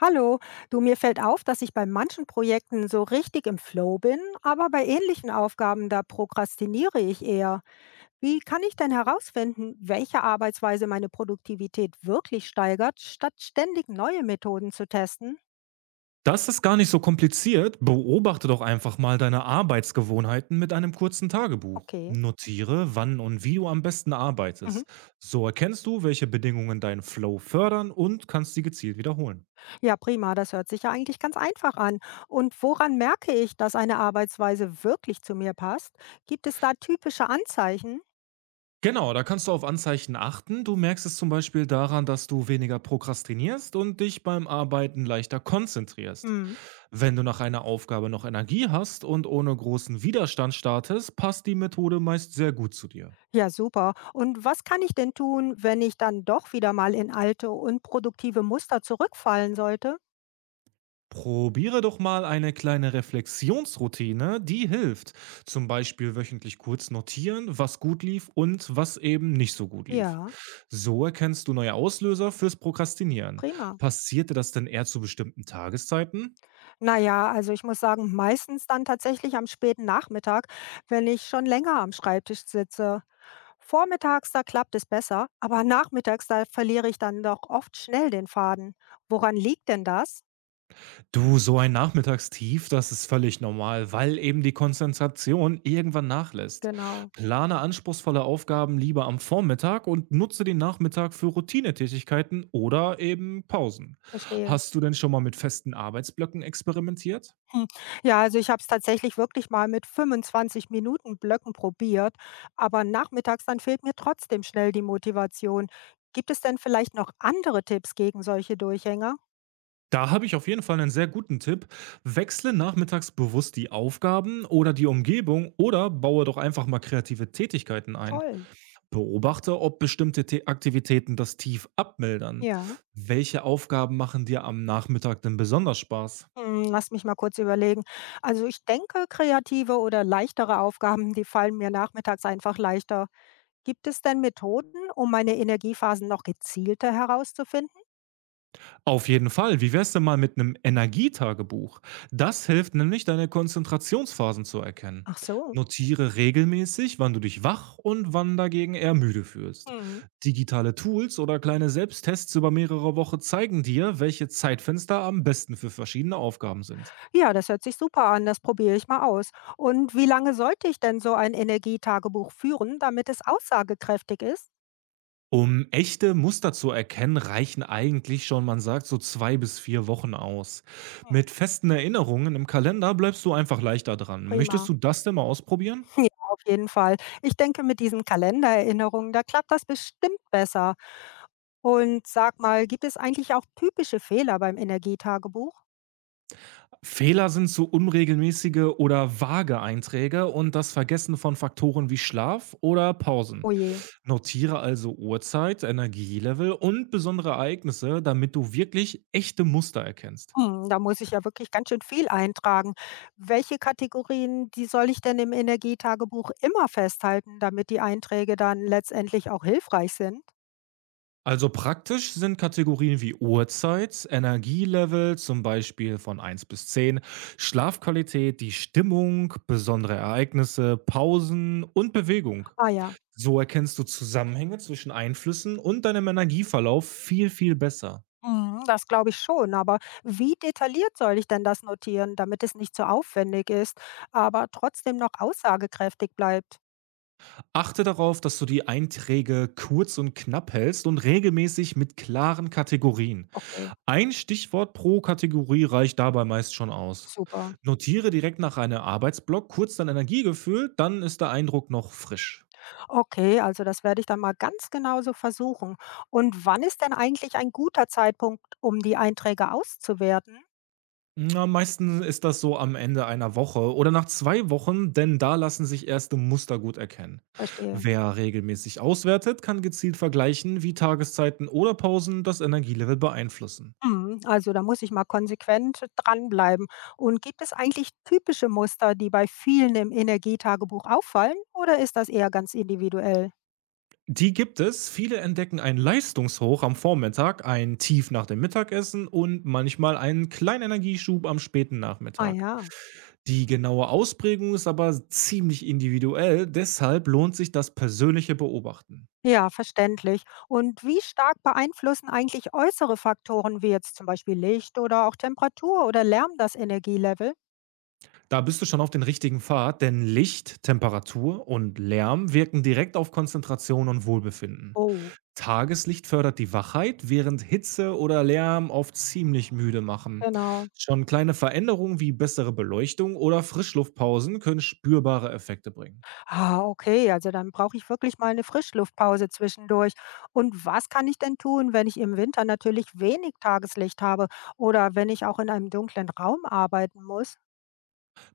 Hallo, du, mir fällt auf, dass ich bei manchen Projekten so richtig im Flow bin, aber bei ähnlichen Aufgaben, da prokrastiniere ich eher. Wie kann ich denn herausfinden, welche Arbeitsweise meine Produktivität wirklich steigert, statt ständig neue Methoden zu testen? Das ist gar nicht so kompliziert. Beobachte doch einfach mal deine Arbeitsgewohnheiten mit einem kurzen Tagebuch. Okay. Notiere, wann und wie du am besten arbeitest. Mhm. So erkennst du, welche Bedingungen deinen Flow fördern und kannst sie gezielt wiederholen. Ja, prima, das hört sich ja eigentlich ganz einfach an. Und woran merke ich, dass eine Arbeitsweise wirklich zu mir passt? Gibt es da typische Anzeichen? Genau, da kannst du auf Anzeichen achten. Du merkst es zum Beispiel daran, dass du weniger prokrastinierst und dich beim Arbeiten leichter konzentrierst. Hm. Wenn du nach einer Aufgabe noch Energie hast und ohne großen Widerstand startest, passt die Methode meist sehr gut zu dir. Ja, super. Und was kann ich denn tun, wenn ich dann doch wieder mal in alte, unproduktive Muster zurückfallen sollte? Probiere doch mal eine kleine Reflexionsroutine, die hilft. Zum Beispiel wöchentlich kurz notieren, was gut lief und was eben nicht so gut lief. Ja, So erkennst du neue Auslöser fürs Prokrastinieren. prima. Passiert dir das denn eher zu bestimmten Tageszeiten? Naja, also ich muss sagen, meistens dann tatsächlich am späten Nachmittag, wenn ich schon länger am Schreibtisch sitze. Vormittags, da klappt es besser, aber nachmittags, da verliere ich dann doch oft schnell den Faden. Woran liegt denn das? Du, so ein Nachmittagstief, das ist völlig normal, weil eben die Konzentration irgendwann nachlässt. Genau, Plane anspruchsvolle Aufgaben lieber am Vormittag und nutze den Nachmittag für Routinetätigkeiten oder eben Pausen. verstehe. Hast du denn schon mal mit festen Arbeitsblöcken experimentiert? Hm, ja, also ich habe es tatsächlich wirklich mal mit 25 Minuten Blöcken probiert, aber nachmittags dann fehlt mir trotzdem schnell die Motivation. Gibt es denn vielleicht noch andere Tipps gegen solche Durchhänger? Da habe ich auf jeden Fall einen sehr guten Tipp. Wechsle nachmittags bewusst die Aufgaben oder die Umgebung oder baue doch einfach mal kreative Tätigkeiten ein. Toll. Beobachte, ob bestimmte Tä Aktivitäten das Tief abmildern. Ja. Welche Aufgaben machen dir am Nachmittag denn besonders Spaß? Hm, lass mich mal kurz überlegen. Also ich denke, kreative oder leichtere Aufgaben, die fallen mir nachmittags einfach leichter. Gibt es denn Methoden, um meine Energiephasen noch gezielter herauszufinden? Auf jeden Fall. Wie wär's denn mal mit einem Energietagebuch? Das hilft nämlich, deine Konzentrationsphasen zu erkennen. Ach so. Notiere regelmäßig, wann du dich wach und wann dagegen eher müde fühlst. Hm. Digitale Tools oder kleine Selbsttests über mehrere Wochen zeigen dir, welche Zeitfenster am besten für verschiedene Aufgaben sind. Ja, das hört sich super an, das probiere ich mal aus. Und wie lange sollte ich denn so ein Energietagebuch führen, damit es aussagekräftig ist? Um echte Muster zu erkennen, reichen eigentlich schon, man sagt, so 2 bis 4 Wochen aus. Hm. Mit festen Erinnerungen im Kalender bleibst du einfach leichter dran. Möchtest Prima. du das denn mal ausprobieren? Ja, auf jeden Fall. Ich denke, mit diesen Kalendererinnerungen, da klappt das bestimmt besser. Und sag mal, gibt es eigentlich auch typische Fehler beim Energietagebuch? Fehler sind so unregelmäßige oder vage Einträge und das Vergessen von Faktoren wie Schlaf oder Pausen. Oh je, Notiere also Uhrzeit, Energielevel und besondere Ereignisse, damit du wirklich echte Muster erkennst. hm, da muss ich ja wirklich ganz schön viel eintragen. Welche Kategorien, die soll ich denn im Energietagebuch immer festhalten, damit die Einträge dann letztendlich auch hilfreich sind? Also praktisch sind Kategorien wie Uhrzeit, Energielevel, zum Beispiel von 1 bis 10, Schlafqualität, die Stimmung, besondere Ereignisse, Pausen und Bewegung. Ah ja. So erkennst du Zusammenhänge zwischen Einflüssen und deinem Energieverlauf viel, viel besser. Mhm, das glaube ich schon, aber wie detailliert soll ich denn das notieren, damit es nicht zu aufwendig ist, aber trotzdem noch aussagekräftig bleibt? Achte darauf, dass du die Einträge kurz und knapp hältst und regelmäßig mit klaren Kategorien. Okay, Ein Stichwort pro Kategorie reicht dabei meist schon aus. super. Notiere direkt nach einem Arbeitsblock kurz dein Energiegefühl, dann ist der Eindruck noch frisch. Okay, also das werde ich dann mal ganz genau so versuchen. Und wann ist denn eigentlich ein guter Zeitpunkt, um die Einträge auszuwerten? Na, meistens ist das so am Ende einer Woche oder nach 2 Wochen, denn da lassen sich erste Muster gut erkennen. Verstehe. Wer regelmäßig auswertet, kann gezielt vergleichen, wie Tageszeiten oder Pausen das Energielevel beeinflussen. Mhm, also da muss ich mal konsequent dranbleiben. Und gibt es eigentlich typische Muster, die bei vielen im Energietagebuch auffallen, oder ist das eher ganz individuell? Die gibt es. Viele entdecken ein Leistungshoch am Vormittag, ein Tief nach dem Mittagessen und manchmal einen kleinen Energieschub am späten Ah Nachmittag. ja. Die genaue Ausprägung ist aber ziemlich individuell, deshalb lohnt sich das persönliche Beobachten. Ja, verständlich. Und wie stark beeinflussen eigentlich äußere Faktoren wie jetzt zum Beispiel Licht oder auch Temperatur oder Lärm das Energielevel? Da bist du schon auf den richtigen Pfad, denn Licht, Temperatur und Lärm wirken direkt auf Konzentration und Wohlbefinden. Oh, Tageslicht fördert die Wachheit, während Hitze oder Lärm oft ziemlich müde machen. genau. Schon kleine Veränderungen wie bessere Beleuchtung oder Frischluftpausen können spürbare Effekte bringen. Ah, okay, also dann brauche ich wirklich mal eine Frischluftpause zwischendurch. Und was kann ich denn tun, wenn ich im Winter natürlich wenig Tageslicht habe oder wenn ich auch in einem dunklen Raum arbeiten muss?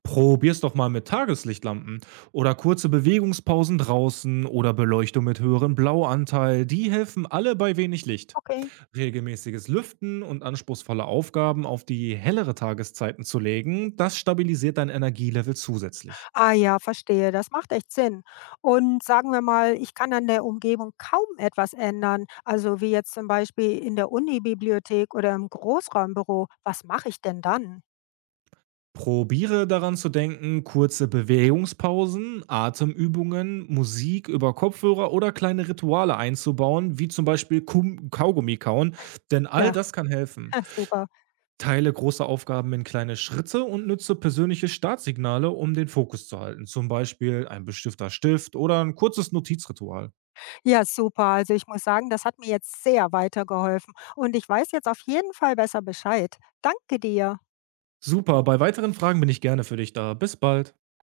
Probier's doch mal mit Tageslichtlampen oder kurze Bewegungspausen draußen oder Beleuchtung mit höherem Blauanteil. Die helfen alle bei wenig Licht. Okay. Regelmäßiges Lüften und anspruchsvolle Aufgaben auf die hellere Tageszeiten zu legen, das stabilisiert dein Energielevel zusätzlich. Ah ja, verstehe. Das macht echt Sinn. Und sagen wir mal, ich kann an der Umgebung kaum etwas ändern, also wie jetzt zum Beispiel in der Unibibliothek oder im Großraumbüro. Was mache ich denn dann? Probiere daran zu denken, kurze Bewegungspausen, Atemübungen, Musik über Kopfhörer oder kleine Rituale einzubauen, wie zum Beispiel Kum Kaugummi kauen, denn all Ja, das kann helfen. super. Teile große Aufgaben in kleine Schritte und nütze persönliche Startsignale, um den Fokus zu halten, zum Beispiel ein bestimmter Stift oder ein kurzes Notizritual. Ja, super. Also ich muss sagen, das hat mir jetzt sehr weitergeholfen und ich weiß jetzt auf jeden Fall besser Bescheid. Danke dir. Super, bei weiteren Fragen bin ich gerne für dich da. Bis bald.